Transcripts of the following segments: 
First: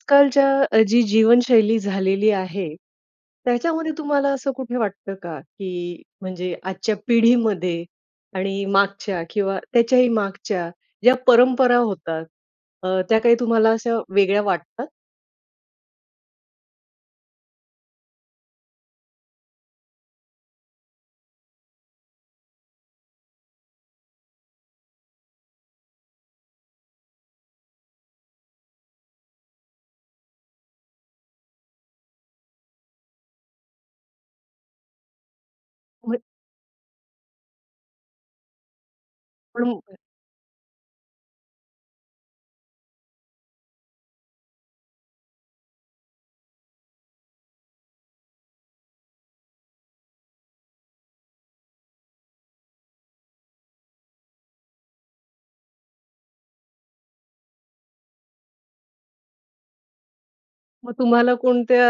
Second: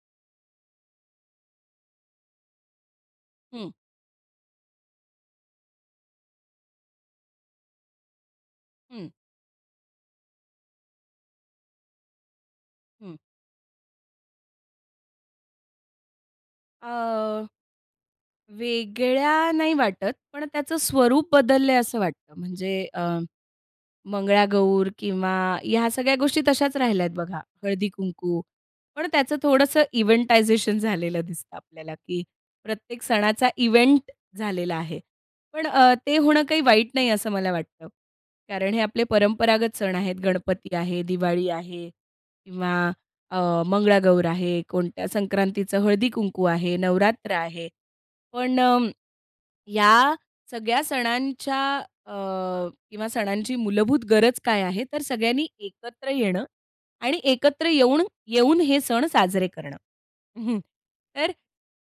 आज कालच्या जी जीवनशैली झालेली आहे, हं. त्याच्यामध्ये तुम्हाला असं कुठे वाटतं का, की म्हणजे आजच्या पिढीमध्ये आणि हं. मागच्या किंवा त्याच्याही मागच्या ज्या परंपरा होतात अ, हं. त्या काही तुम्हाला अशा वेगळ्या वाटतात? अ, वेगळ्या नाही वाटत, पण त्याच स्वरूप बदललंय असं वाटतं. म्हणजे अं, मंगळागौर किंवा ह्या सगळ्या गोष्टी तशाच राहिल्यात बघा. हळदी-कुंकू पण त्याचं थोडंसं इव्हेंटायझेशन झालेलं दिसतं आपल्याला, की प्रत्येक सणाचा इव्हेंट झालेला आहे पण अ, ते होय. होणं काही वाईट नाही असं मला वाटतं. कारण हे आपले पण परंपरागत होत सण आहेत. आहेत, गणपती आहे, दिवाळी आहे किंवा अ, मंगळागौर आहे, कोणत्या संक्रांतीचं हळदी-कुंकू आहे, नवरात्र आहे पण अ, या सगळ्या सणांच्या अ किंवा सणांची मूलभूत गरज काय आहे? तर सगळ्यांनी एकत्र येणं आणि एकत्र येऊन, येऊन हे सण साजरे करणं. हं मग तर तुम्हाला कोणत्या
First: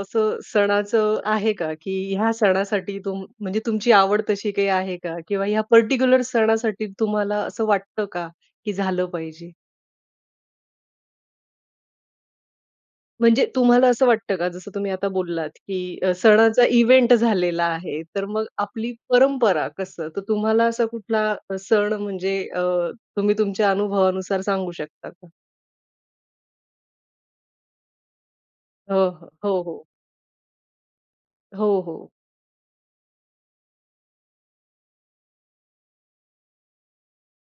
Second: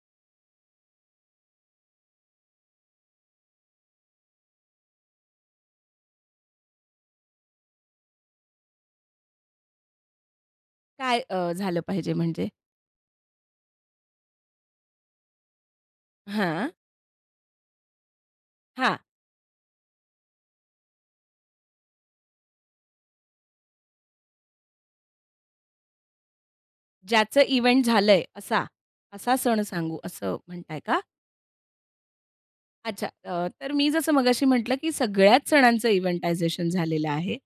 असं सणाचं आहे का, की ह्या सणासाठी तुम म्हणजे तुमची आवड तशी काही आहे का? किंवा ह्या परटिक्युलर सणासाठी तुम्हाला असं वाटतं का की झालं पाहिजे? काय अ, झालं पाहिजे म्हणजे? म्हणजे तुम्हाला असं वाटतं का? जसं तुम्ही आता बोललात की अ, सणाचा हां. इव्हेंट झालेला आहे. तर मग आपली हां. परंपरा कसं? तर तुम्हाला असा कुठला सण म्हणजे अ, तुम्ही तुमच्या अनुभवानुसार सांगू शकता का? ज्याचं इव्हेंट झालंय, असा? हं, हं. असा हो, सण हो. सांगू, असं म्हणताय का? हो, हो. अच्छा, अ, तर मी जसं मगाशी म्हटलं की सगळ्याच सणांचं इव्हेंटायझेशन झालेलं आहे,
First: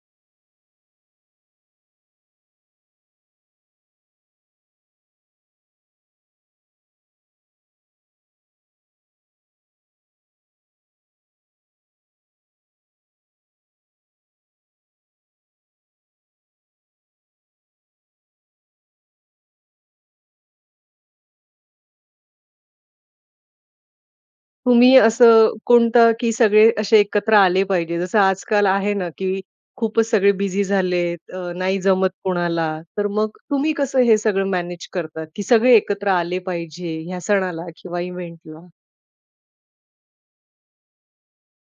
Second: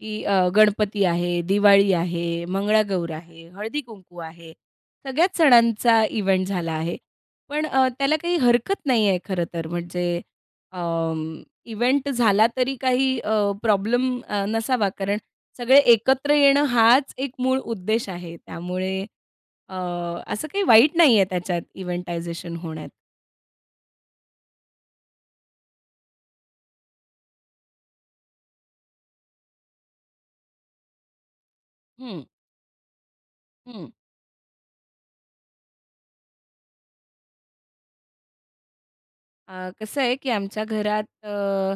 की अ, गणपती आहे, दिवाळी आहे, मंगळागौर आहे, हळदी-कुंकू आहे. सगळ्याच सणांचा इव्हेंट झाला आहे. पण अ, त्याला काही हरकत नाही आहे खरं तर म्हणजे अं, इव्हेंट झाला तरी काही अ, प्रॉब्लम अ, नसावा, कारण सगळे एकत्र येणं हाच एक मूळ उद्देश आहे. त्यामुळे अ, असं काही वाईट नाही आहे त्याच्यात, इव्हेंटायझेशन होण्यात. तुम्ही असं कोणतं की सगळे असे एकत्र आले पाहिजे? जसं आज-काल आहे ना की खूपच सगळे बिझी झालेत, अ, नाही जमत हं. कोणाला तर मग तुम्ही हं. कसं हे सगळं मॅनेज करता, की सगळे एकत्र आले पाहिजे, ह्या सणाला किंवा इव्हेंटला? अ, कसं आहे, की आमच्या घरात अ,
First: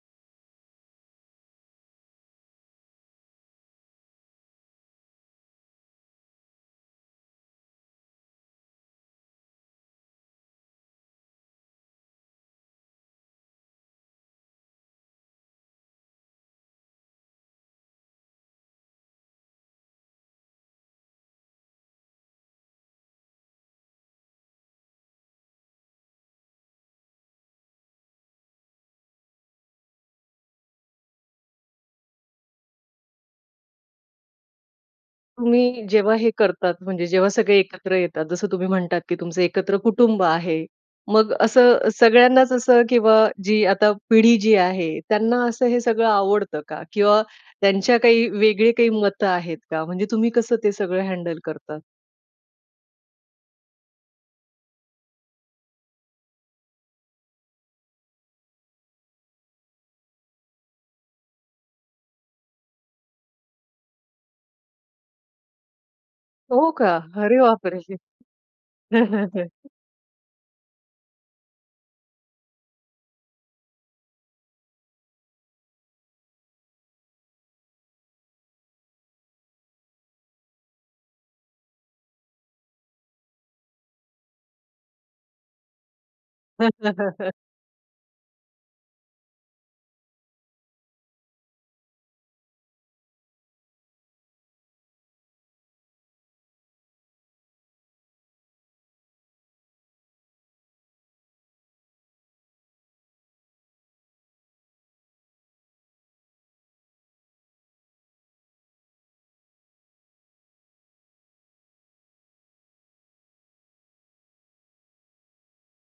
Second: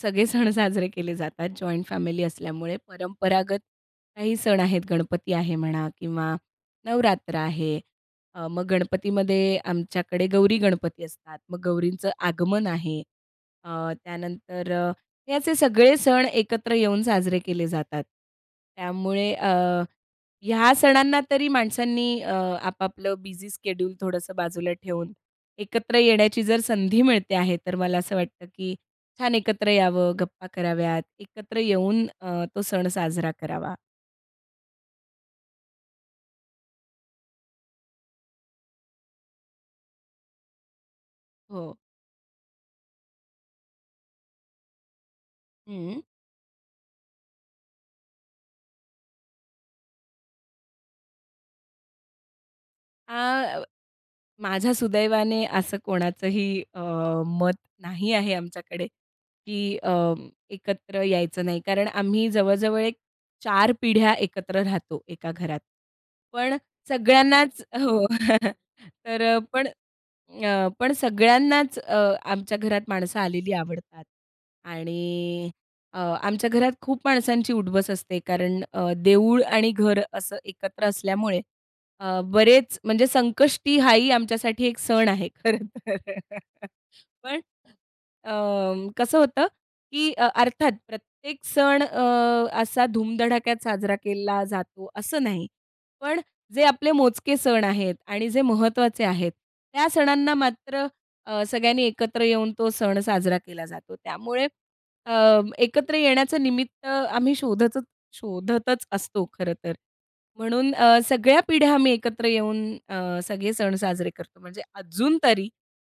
सगळे सण साजरे केले जातात जॉइंट फॅमिली असल्यामुळे, परंपरागत काही सण आहेत, गणपती आहे म्हणा किंवा नवरात्र आहे. अ, मग गणपतीमध्ये आमच्याकडे गौरी-गणपती असतात, मग गौरींचं आगमन आहे अ, त्यानंतर अ, हे असे सगळे सण एकत्र येऊन साजरे केले जातात. त्यामुळे अ, ह्या सणांना तरी माणसांनी अ, आपापलं बिझी शेड्यूल थोडंसं बाजूला ठेवून एकत्र येण्याची जर संधी मिळते आहे, तर मला असं वाटतं, की छान एकत्र यावं, गप्पा कराव्यात, एकत्र येऊन अ, तो सण साजरा करावा. तुम्ही जेव्हा हे करतात, म्हणजे जेव्हा सगळे एकत्र येतात जसं तुम्ही म्हणतात की तुमचं एकत्र कुटुंब आहे. मग हो. असं सगळ्यांनाच असं किंवा जी आता पिढी जी आहे, त्यांना असं हे हं सगळं आवडतं का? किंवा त्यांच्या काही वेगळे काही मतं आहेत का? म्हणजे तुम्ही कसं ते सगळं हँडल करता? आ, माझ्या सुदैवाने असं कोणाचंही अ, मत नाही आहे आमच्याकडे की अ, एकत्र यायचं नाही, कारण आम्ही जवळ-जवळ एक 4 पिढ्या एकत्र राहतो एका घरात. पण हो का? अरे सगळ्यांनाच बाप रे! हो तर अ, पण अ, पण सगळ्यांनाच अ, आमच्या घरात माणसं आलेली आवडतात. आणि अ, आमच्या घरात खूप माणसांची उठ-बस असते कारण अ, देऊळ आणि घर असं एकत्र असल्यामुळे अ, बरेच म्हणजे संकष्टी हा ही आमच्यासाठी एक सण आहे खरं तर. पण अ, कसं होतं की अर्थात प्रत्येक सण अ, असा धूम-धडाक्यात साजरा केला जातो असं नाही, पण जे आपले मोजके सण आहेत आणि जे महत्त्वाचे आहेत त्या सणांना मात्र अ, सगळ्यांनी एकत्र येऊन तो सण साजरा केला जातो. त्यामुळे अ, एकत्र येण्याचं निमित्त आम्ही शोधतत शोधतच असतो खरं तर. म्हणून अ, सगळ्या पिढ्या आम्ही एकत्र येऊन अ, सगळे सण साजरे करतो. म्हणजे अजून तरी.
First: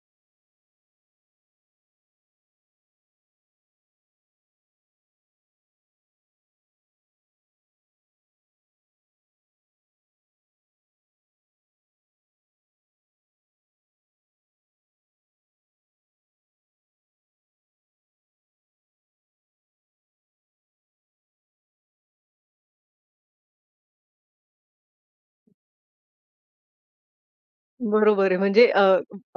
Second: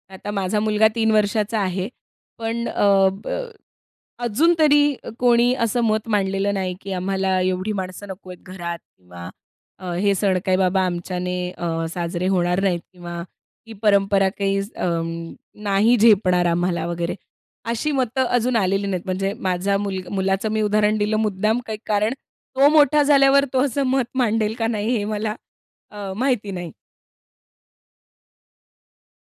आता माझा मुलगा 3 वर्षाचा आहे पण अ, अजून तरी कोणी असं मत मांडलेलं नाही, की आम्हाला एवढी माणसं नको आहेत घरात किंवा हे सण काही बाबा आमच्याने अ, साजरे होणार नाहीत किंवा ही परंपरा काही अ, नाही झेपणार आम्हाला वगैरे अशी मतं अजून आलेली नाहीत. म्हणजे माझा मुलग मुलाचं मी उदाहरण दिलं मुद्दाम काही कारण तो मोठा झाल्यावर तो असं मत मांडेल का नाही हे मला अ, माहिती नाही. बरोबर आहे. म्हणजे अ,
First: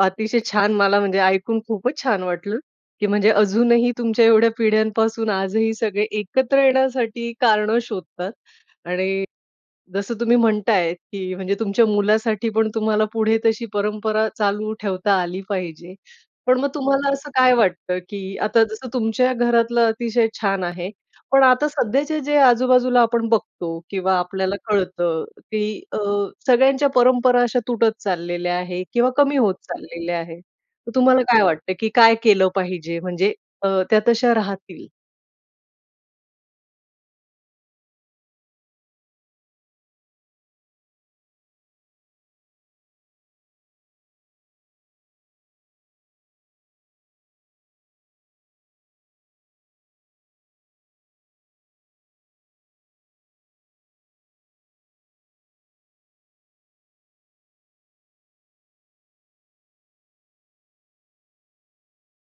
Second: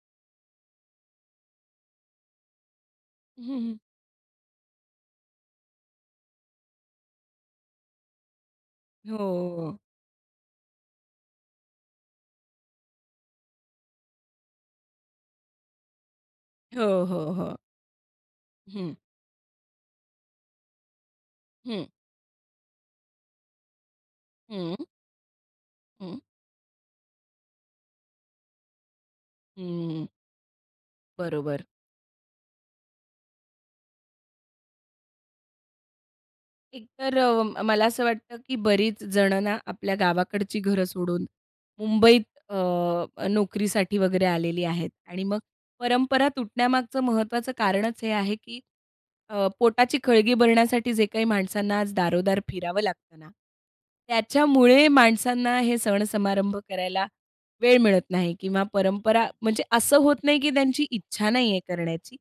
अतिशय छान. मला म्हणजे ऐकून खूपच छान वाटलं की म्हणजे अजूनही तुमच्या एवढ्या पिढ्यांपासून आजही सगळे एकत्र येण्यासाठी कारणं शोधतात. हो, आणि, हो, हो. जसं तुम्ही म्हणताय की म्हणजे तुमच्या मुलासाठी पण तुम्हाला पुढे तशी परंपरा चालू ठेवता आली पाहिजे. पण मग हो, तुम्हाला असं हो, काय हो. वाटतं की आता जसं हं. तुमच्या घरातलं अतिशय छान आहे, पण आता हं. सध्याचे जे आजू-बाजूला आपण बघतो किंवा आपल्याला हम्म. कळतं की अ, हं. सगळ्यांच्या परंपरा अशा तुटत चाललेल्या आहेत किंवा कमी होत हम्म. चाललेल्या आहेत. तर तुम्हाला काय बरोबर. वाटतंय की काय केलं पाहिजे म्हणजे अ, त्या तश्या राहतील? एक, तर अ, मला असं वाटतं की बरीच जण ना आपल्या गावाकडची घरं सोडून मुंबईत अ, नोकरीसाठी वगैरे आलेली आहेत. आणि मग परंपरा तुटण्यामागचं महत्त्वाचं कारणच हे आहे की अ, पोटाची खळगी भरण्यासाठी जे काही माणसांना आज दारो-दार फिरावं लागतं ना त्याच्यामुळे माणसांना हे सण समारंभ करायला वेळ मिळत नाही किंवा परंपरा म्हणजे असं होत नाही की त्यांची इच्छा नाहीये करण्याची,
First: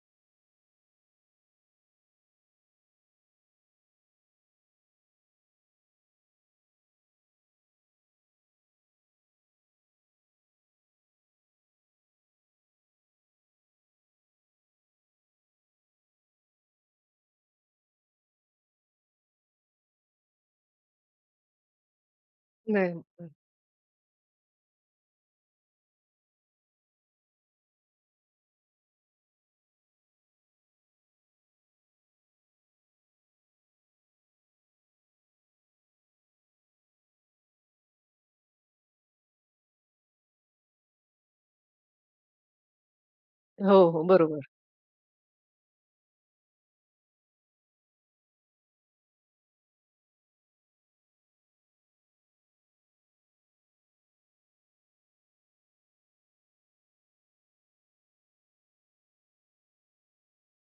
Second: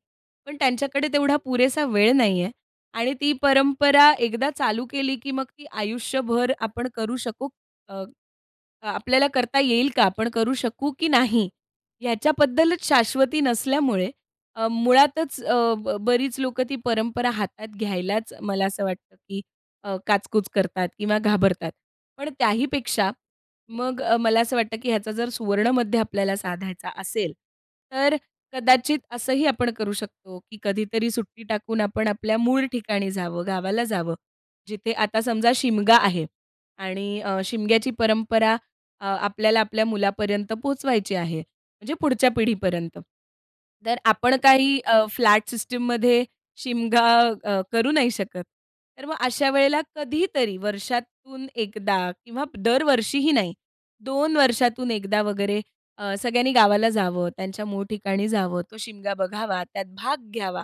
पण त्यांच्याकडे तेवढा पुरेसा वेळ नाही आहे. आणि ती परंपरा एकदा चालू केली, की मग ती आयुष्यभर आपण करू शकू अ आपल्याला करता येईल का? आपण करू शकू की नाही? याच्याबद्दलच शाश्वती नसल्यामुळे अ, मुळातच अ, ब बरीच लोकं ती परंपरा हातात घ्यायलाच मला असं वाटतं की अ, काच-कुच करतात किंवा घाबरतात. पण नाही त्याहीपेक्षा [unintelligible] मग मला असं वाटतं की ह्याचा जर सुवर्णमध्य आपल्याला साधायचा असेल तर कदाचित असंही आपण करू शकतो की कधीतरी सुट्टी टाकून आपण आपल्या मूळ ठिकाणी जावं, गावाला जावं. जिथे आता समजा शिमगा आहे आणि अ, शिमग्याची परंपरा अ आपल्याला आपल्या मुलापर्यंत पोहोचवायची आहे. म्हणजे पुढच्या पिढीपर्यंत, हो, तर हो, आपण बरोबर. काही फ्लॅट सिस्टममध्ये शिमगा अ, करू नाही शकत तर मग अशा वेळेला कधीतरी वर्षातून 1दा किंवा दरवर्षीही नाही, 2 वर्षातून 1 वगैरे सगळ्यांनी गावाला जावं, त्यांच्या मूळ ठिकाणी जावं, तो शिमगा बघावा, त्यात भाग घ्यावा,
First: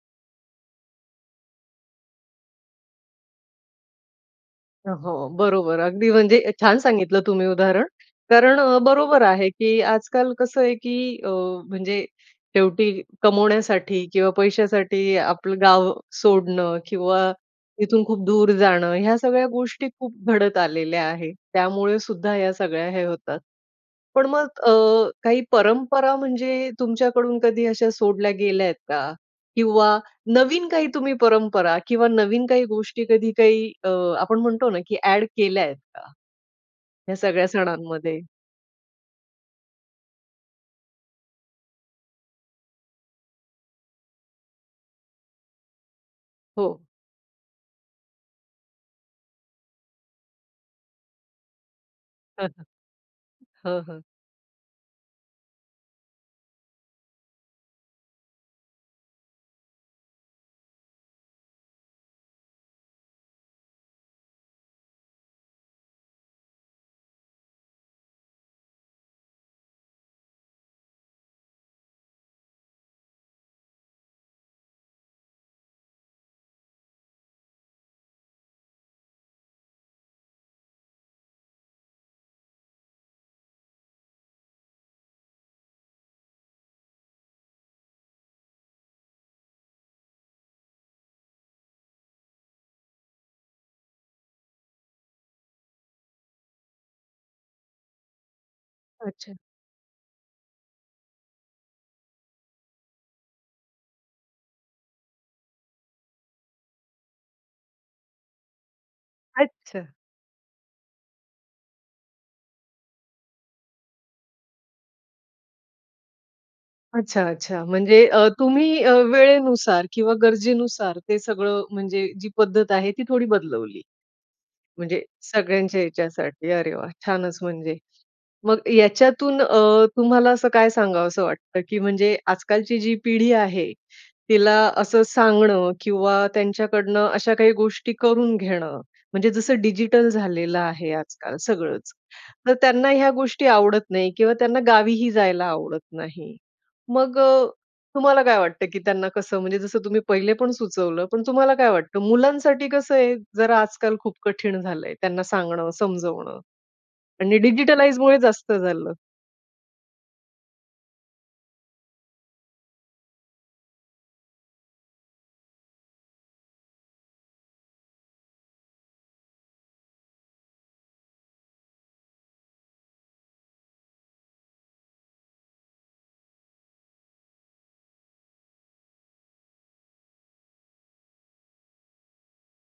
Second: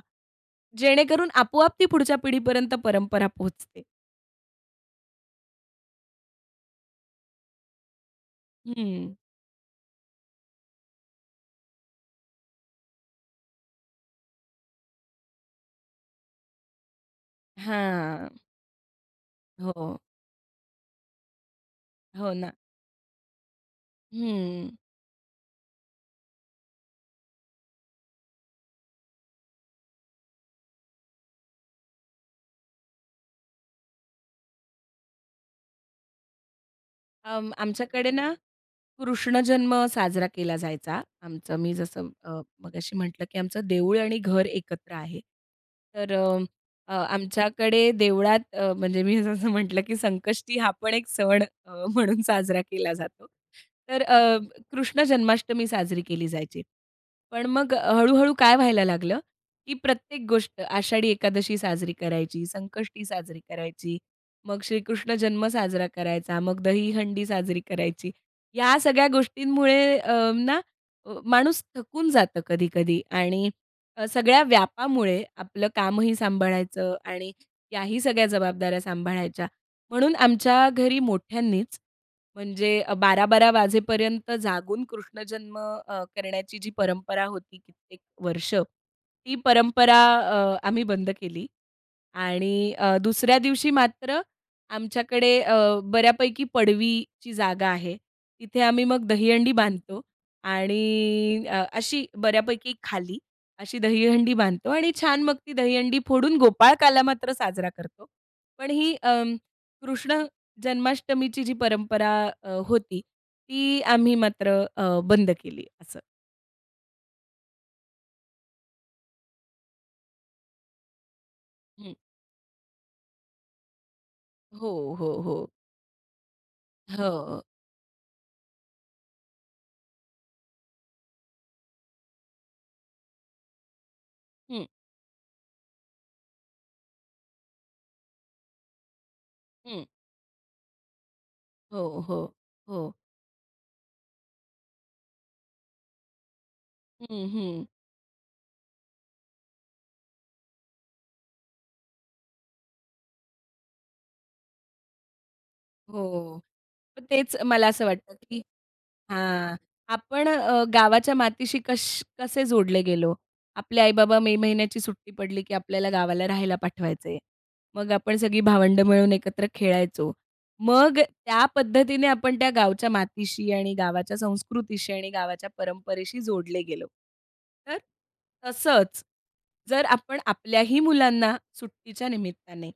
जेणेकरून आपो-आप ती पुढच्या पिढीपर्यंत परंपरा पोहोचते. हो, बरोबर. अगदी म्हणजे छान सांगितलं तुम्ही उदाहरण. कारण हं. बरोबर आहे, की आजकाल कसं आहे की अ, म्हणजे शेवटी कमवण्यासाठी किंवा पैशासाठी आपलं गाव सोडणं किंवा इथून खूप हां. दूर जाणं, ह्या सगळ्या गोष्टी हो. खूप घडत आलेल्या आहे. त्यामुळे हो सुद्धा ना. या सगळ्या हे होतात. पण मग हं. अ, काही परंपरा म्हणजे तुमच्याकडून कधी अशा सोडल्या गेल्यात का? किंवा नवीन काही तुम्ही परंपरा किंवा नवीन काही गोष्टी कधी काही अ, आपण म्हणतो ना की ॲड केल्यायेत का, या सगळ्या अं, आमच्याकडे सणांमध्ये? ना, कृष्णजन्म साजरा केला जायचा. आमचं मी जसं अ, मगाशी म्हटलं की आमचं देऊळ आणि घर एकत्र आहे, तर अ, हो. अ, आमच्याकडे देवळात अ, म्हणजे मी जसं म्हटलं, की संकष्टी हा पण एक सण अ, म्हणून साजरा केला जातो. हं, हं. तर अ, कृष्ण जन्माष्टमी साजरी केली जायची. पण मग हळू-हळू काय व्हायला लागलं, की प्रत्येक गोष्ट आषाढी एकादशी साजरी करायची, संकष्टी साजरी करायची, मग श्रीकृष्ण जन्म साजरा करायचा, मग दहीहंडी साजरी करायची. या सगळ्या गोष्टींमुळे अ, ना माणूस थकून जातो कधी-कधी आणि सगळ्या व्यापामुळे आपलं कामही सांभाळायचं आणि याही सगळ्या जबाबदाऱ्या सांभाळायच्या म्हणून आमच्या घरी मोठ्यांनीच म्हणजे 12-12 वाजेपर्यंत जागून कृष्णजन्म अ, करण्याची जी परंपरा होती कित्येक वर्ष, ती परंपरा अ, आम्ही बंद केली. आणि अ, दुसऱ्या दिवशी मात्र आमच्याकडे अ, बऱ्यापैकी पडवीची जागा आहे तिथे आम्ही मग अच्छा. दहीहंडी बांधतो आणि अ, अशी बऱ्यापैकी खाली, अशी दहीहंडी बांधतो आणि छान मग ती दहीहंडी फोडून गोपाळकाला मात्र साजरा करतो. पण ही अ, अच्छा. कृष्ण जन्माष्टमीची जी परंपरा अ, होती, ती आम्ही मात्र अ, बंद केली असं. अच्छा, अच्छा. म्हणजे अ, तुम्ही अ, वेळेनुसार किंवा गरजेनुसार ते सगळं हं. म्हणजे जी पद्धत आहे ती थोडी बदलवली. हो, म्हणजे हो, हो. सगळ्यांच्या ह्याच्यासाठी. अरे वाह! छानच हो. म्हणजे. मग याच्यातून अ, तुम्हाला असं काय सांगावसं वाटतं, की म्हणजे आज-कालची जी पिढी आहे, तिला हं. असं सांगणं किंवा त्यांच्याकडनं अशा काही गोष्टी करून घेणं, म्हणजे जसं हं. डिजिटल झालेलं आहे आज-काल सगळंच, हो, हो, तर त्यांना हो. ह्या गोष्टी आवडत नाही किंवा त्यांना गावीही जायला आवडत नाही. मग हं, अ, हं. तुम्हाला काय वाटतं? की त्यांना कसं म्हणजे जसं तुम्ही पहिले पण सुचवलं, पण तुम्हाला काय वाटतं? मुलांसाठी कसं आहे जरा आज-काल खूप कठीण झालंय. त्यांना सांगणं, हो. समजवणं तेच आणि मला असं वाटतं, डिजिटलाईजमुळे की जास्त झालं. हां, आपण अ, गावाच्या मातीशी कश कसे जोडले गेलो? आपले आई-बाबा मे महिन्याची सुट्टी पडली, की आपल्याला गावाला राहायला पाठवायचे. मग आपण सगळी भावंडं मिळून एकत्र खेळायचो. मग त्या पद्धतीने आपण त्या गावच्या मातीशी आणि गावाच्या संस्कृतीशी आणि गावाच्या परंपरेशी जोडले गेलो. तर, तसंच जर आपण आपल्याही मुलांना सुट्टीच्या निमित्ताने,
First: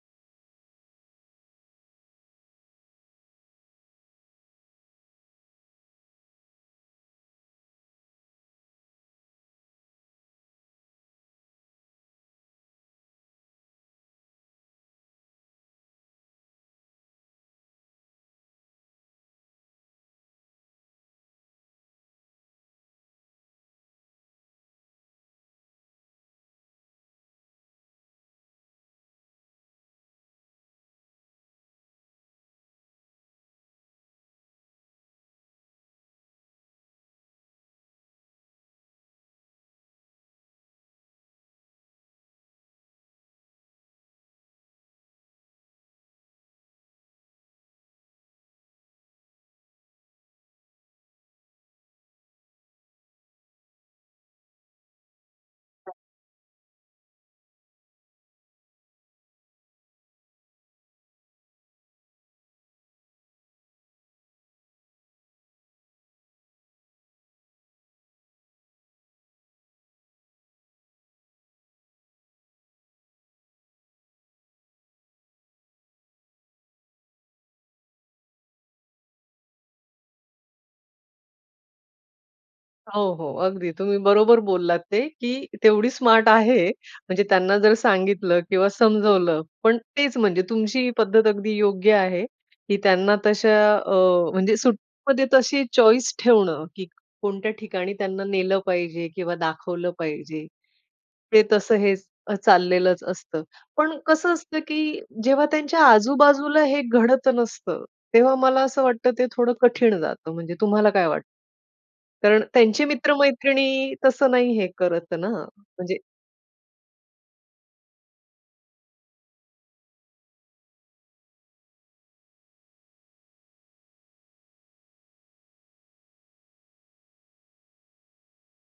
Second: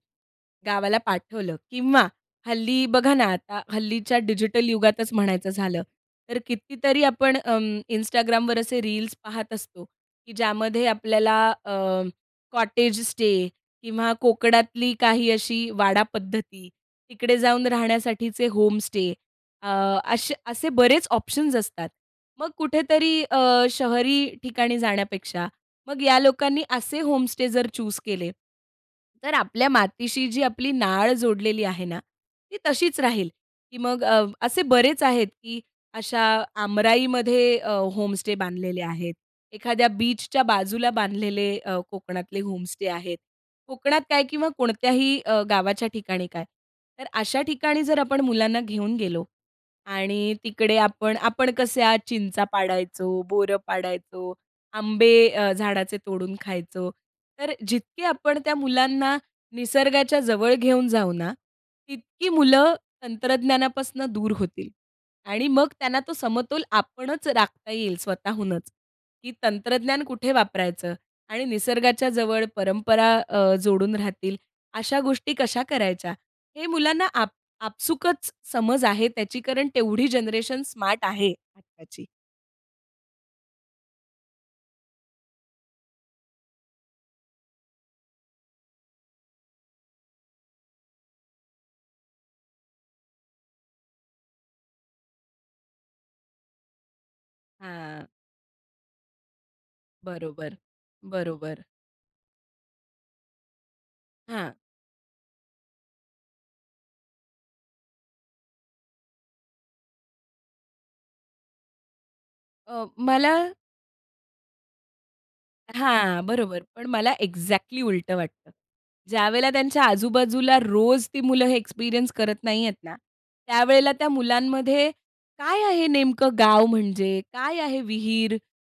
गावाला पाठवलं किंवा हल्ली बघा ना, आता हल्लीच्या डिजिटल युगातच म्हणायचं झालं तर कितीतरी आपण अं, Instagramवर असे रील्स पाहत असतो, की ज्यामध्ये आपल्याला अ, कॉटेज स्टे, किंवा कोकणातली काही अशी वाडा पद्धती, तिकडे जाऊन राहण्यासाठीचे होमस्टे अ, अशे असे बरेच ऑप्शन्स असतात. मग कुठेतरी अ, शहरी ठिकाणी जाण्यापेक्षा मग या लोकांनी असे होमस्टे जर चूज केले, तर आपल्या मातीशी जी आपली नाळ जोडलेली आहे ना ती तशीच राहील. की मग अ, असे बरेच आहेत की अशा आमराईमध्ये अ, होमस्टे बांधलेले आहेत. एखाद्या बीचच्या बाजूला बांधलेले अ, कोकणातले होमस्टे आहेत. कोकणात काय? किंवा कोणत्याही अ, गावाच्या ठिकाणी काय? तर अशा ठिकाणी जर आपण मुलांना घेऊन गेलो आणि तिकडे आपण आपण कशा चिंचा पाडायचो, बोरं पाडायचो, आंबे अ, झाडाचे तोडून खायचो. तर जितकी आपण त्या मुलांना निसर्गाच्या जवळ घेऊन जाऊ ना, तितकी मुलं तंत्रज्ञानापासनं दूर होतील आणि मग त्यांना तो समतोल आपणच राखता येईल स्वतःहूनच, की तंत्रज्ञान कुठे वापरायचं आणि निसर्गाच्या जवळ परंपरा अ, जोडून राहतील अशा गोष्टी कशा करायच्या, हे मुलांना आप आपसूकच समज आहे त्याची कारण तेवढी जनरेशन स्मार्ट आहे आत्ताची. हो, हो, अगदी तुम्ही बरोबर बोललात ते की तेवढी स्मार्ट आहे, म्हणजे त्यांना जर सांगितलं किंवा समजावलं. पण तेच म्हणजे तुमची ही पद्धत अगदी योग्य आहे की त्यांना तशा अ, म्हणजे सुट्टीमध्ये तशी चॉईस ठेवणं, की कोणत्या ठिकाणी हां. त्यांना नेलं पाहिजे किंवा दाखवलं पाहिजे, बरोबर, ते बरोबर. तसं हेच अ चाललेलंच असतं. पण कसं हां. असतं की जेव्हा त्यांच्या आजूबाजूला हे घडत नसतं, तेव्हा मला असं वाटतं ते थोडं कठीण जातं. म्हणजे तुम्हाला काय वाटतं? कारण त्यांची अ, मला मित्र-मैत्रिणी तसं नाही हे करत ना? म्हणजे हां, बरोबर. पण मला एक्झॅक्टली उलटं वाटतं. ज्यावेळेला त्यांच्या आजू-बाजूला रोज ती मुलं हे एक्सपिरियन्स करत नाहीयेत ना, त्यावेळेला त्या मुलांमध्ये काय आहे नेमकं गाव म्हणजे? काय आहे विहीर?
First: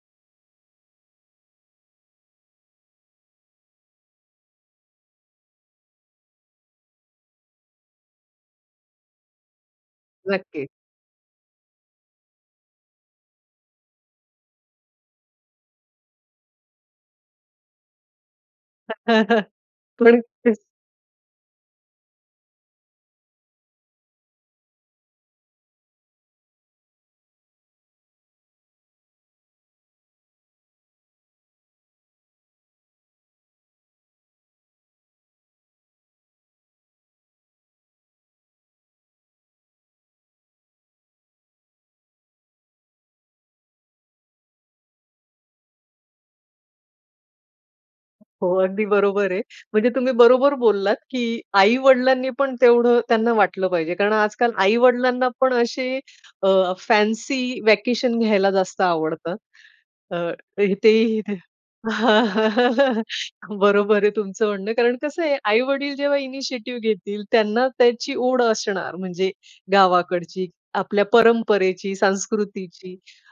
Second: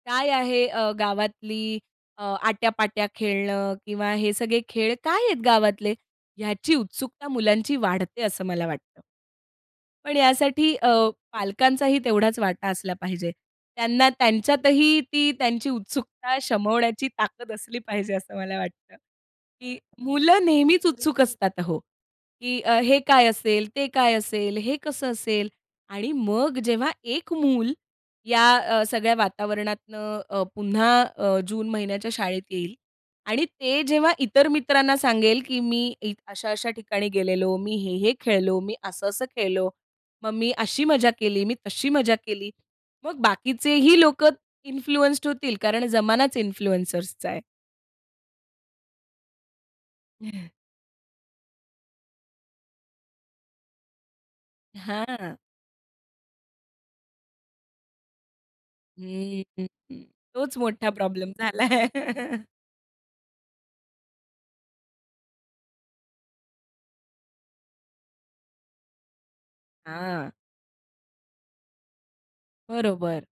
काय आहे अ, गावातली अ, आट्या-पाट्या खेळणं किंवा हे सगळे खेळ काय आहेत गावातले? ह्याची उत्सुकता मुलांची वाढते असं मला वाटतं. पण नक्की. यासाठी अ, पालकांचाही तेवढाच वाटा असला पाहिजे. त्यांना त्यांच्यातही ती त्यांची उत्सुकता शमवण्याची ताकद असली पाहिजे, असं मला वाटतं की खरंच मुलं तेच नेहमीच उत्सुक असतात अहो, की अ, हे काय असेल? ते काय असेल? हे कसं असेल? आणि मग जेव्हा 1 मूल या अ, सगळ्या वातावरणातनं अ, पुन्हा अ, जून महिन्याच्या शाळेत येईल आणि ते जेव्हा इतर मित्रांना सांगेल की "मी इ अशा-अशा ठिकाणी गेलेलो. मी हे-हे खेळलो, मी असं-असं खेळलो. मग मी अशी मजा केली, मी तशी मजा केली." मग बाकीचेही लोकं इन्फ्लुएंस्ड होतील कारण जमानाच इन्फ्लुएन्सर्सचा आहे. हो, अगदी बरोबर आहे. म्हणजे तुम्ही बरोबर बोललात की आई-वडिलांनी पण तेवढं त्यांना वाटलं पाहिजे. कारण आजकाल आई-वडिलांना हां. पण असे अ, फॅन्सी व्हॅकेशन घ्यायला जास्त आवडतात. हम्म, अ, तोच मोठा इथेही प्रॉब्लेम ते झालाय. बरोबर आहे तुमचं म्हणणं. कारण कसं आहे आई-वडील जेव्हा इनिशिएटिव्ह घेतील, त्यांना त्याची ओढ असणार म्हणजे हां. गावाकडची, आपल्या परंपरेची, संस्कृतीची, बरोबर.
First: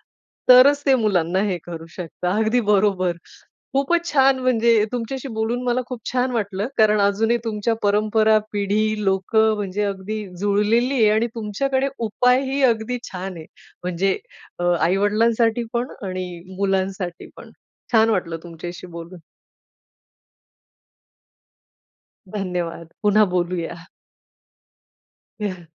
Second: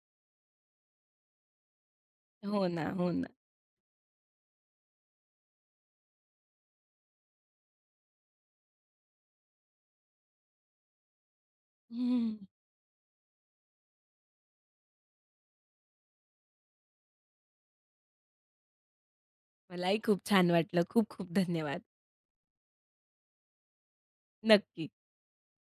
तरच ते मुलांना हे करू शकतात. अगदी हो ना, हो बरोबर. ना. खूपच छान म्हणजे तुमच्याशी बोलून मला खूप छान वाटलं, कारण अजूनही तुमच्या परंपरा, पिढी, लोकं म्हणजे अगदी जुळलेली आहे आणि तुमच्याकडे हं. उपायही अगदी छान आहे. म्हणजे अ, आई-वडिलांसाठी पण आणि मुलांसाठी पण. छान वाटलं तुमच्याशी बोलून. मलाही खूप छान वाटलं. खूप-खूप धन्यवाद. धन्यवाद. पुन्हा बोलूया. नक्की.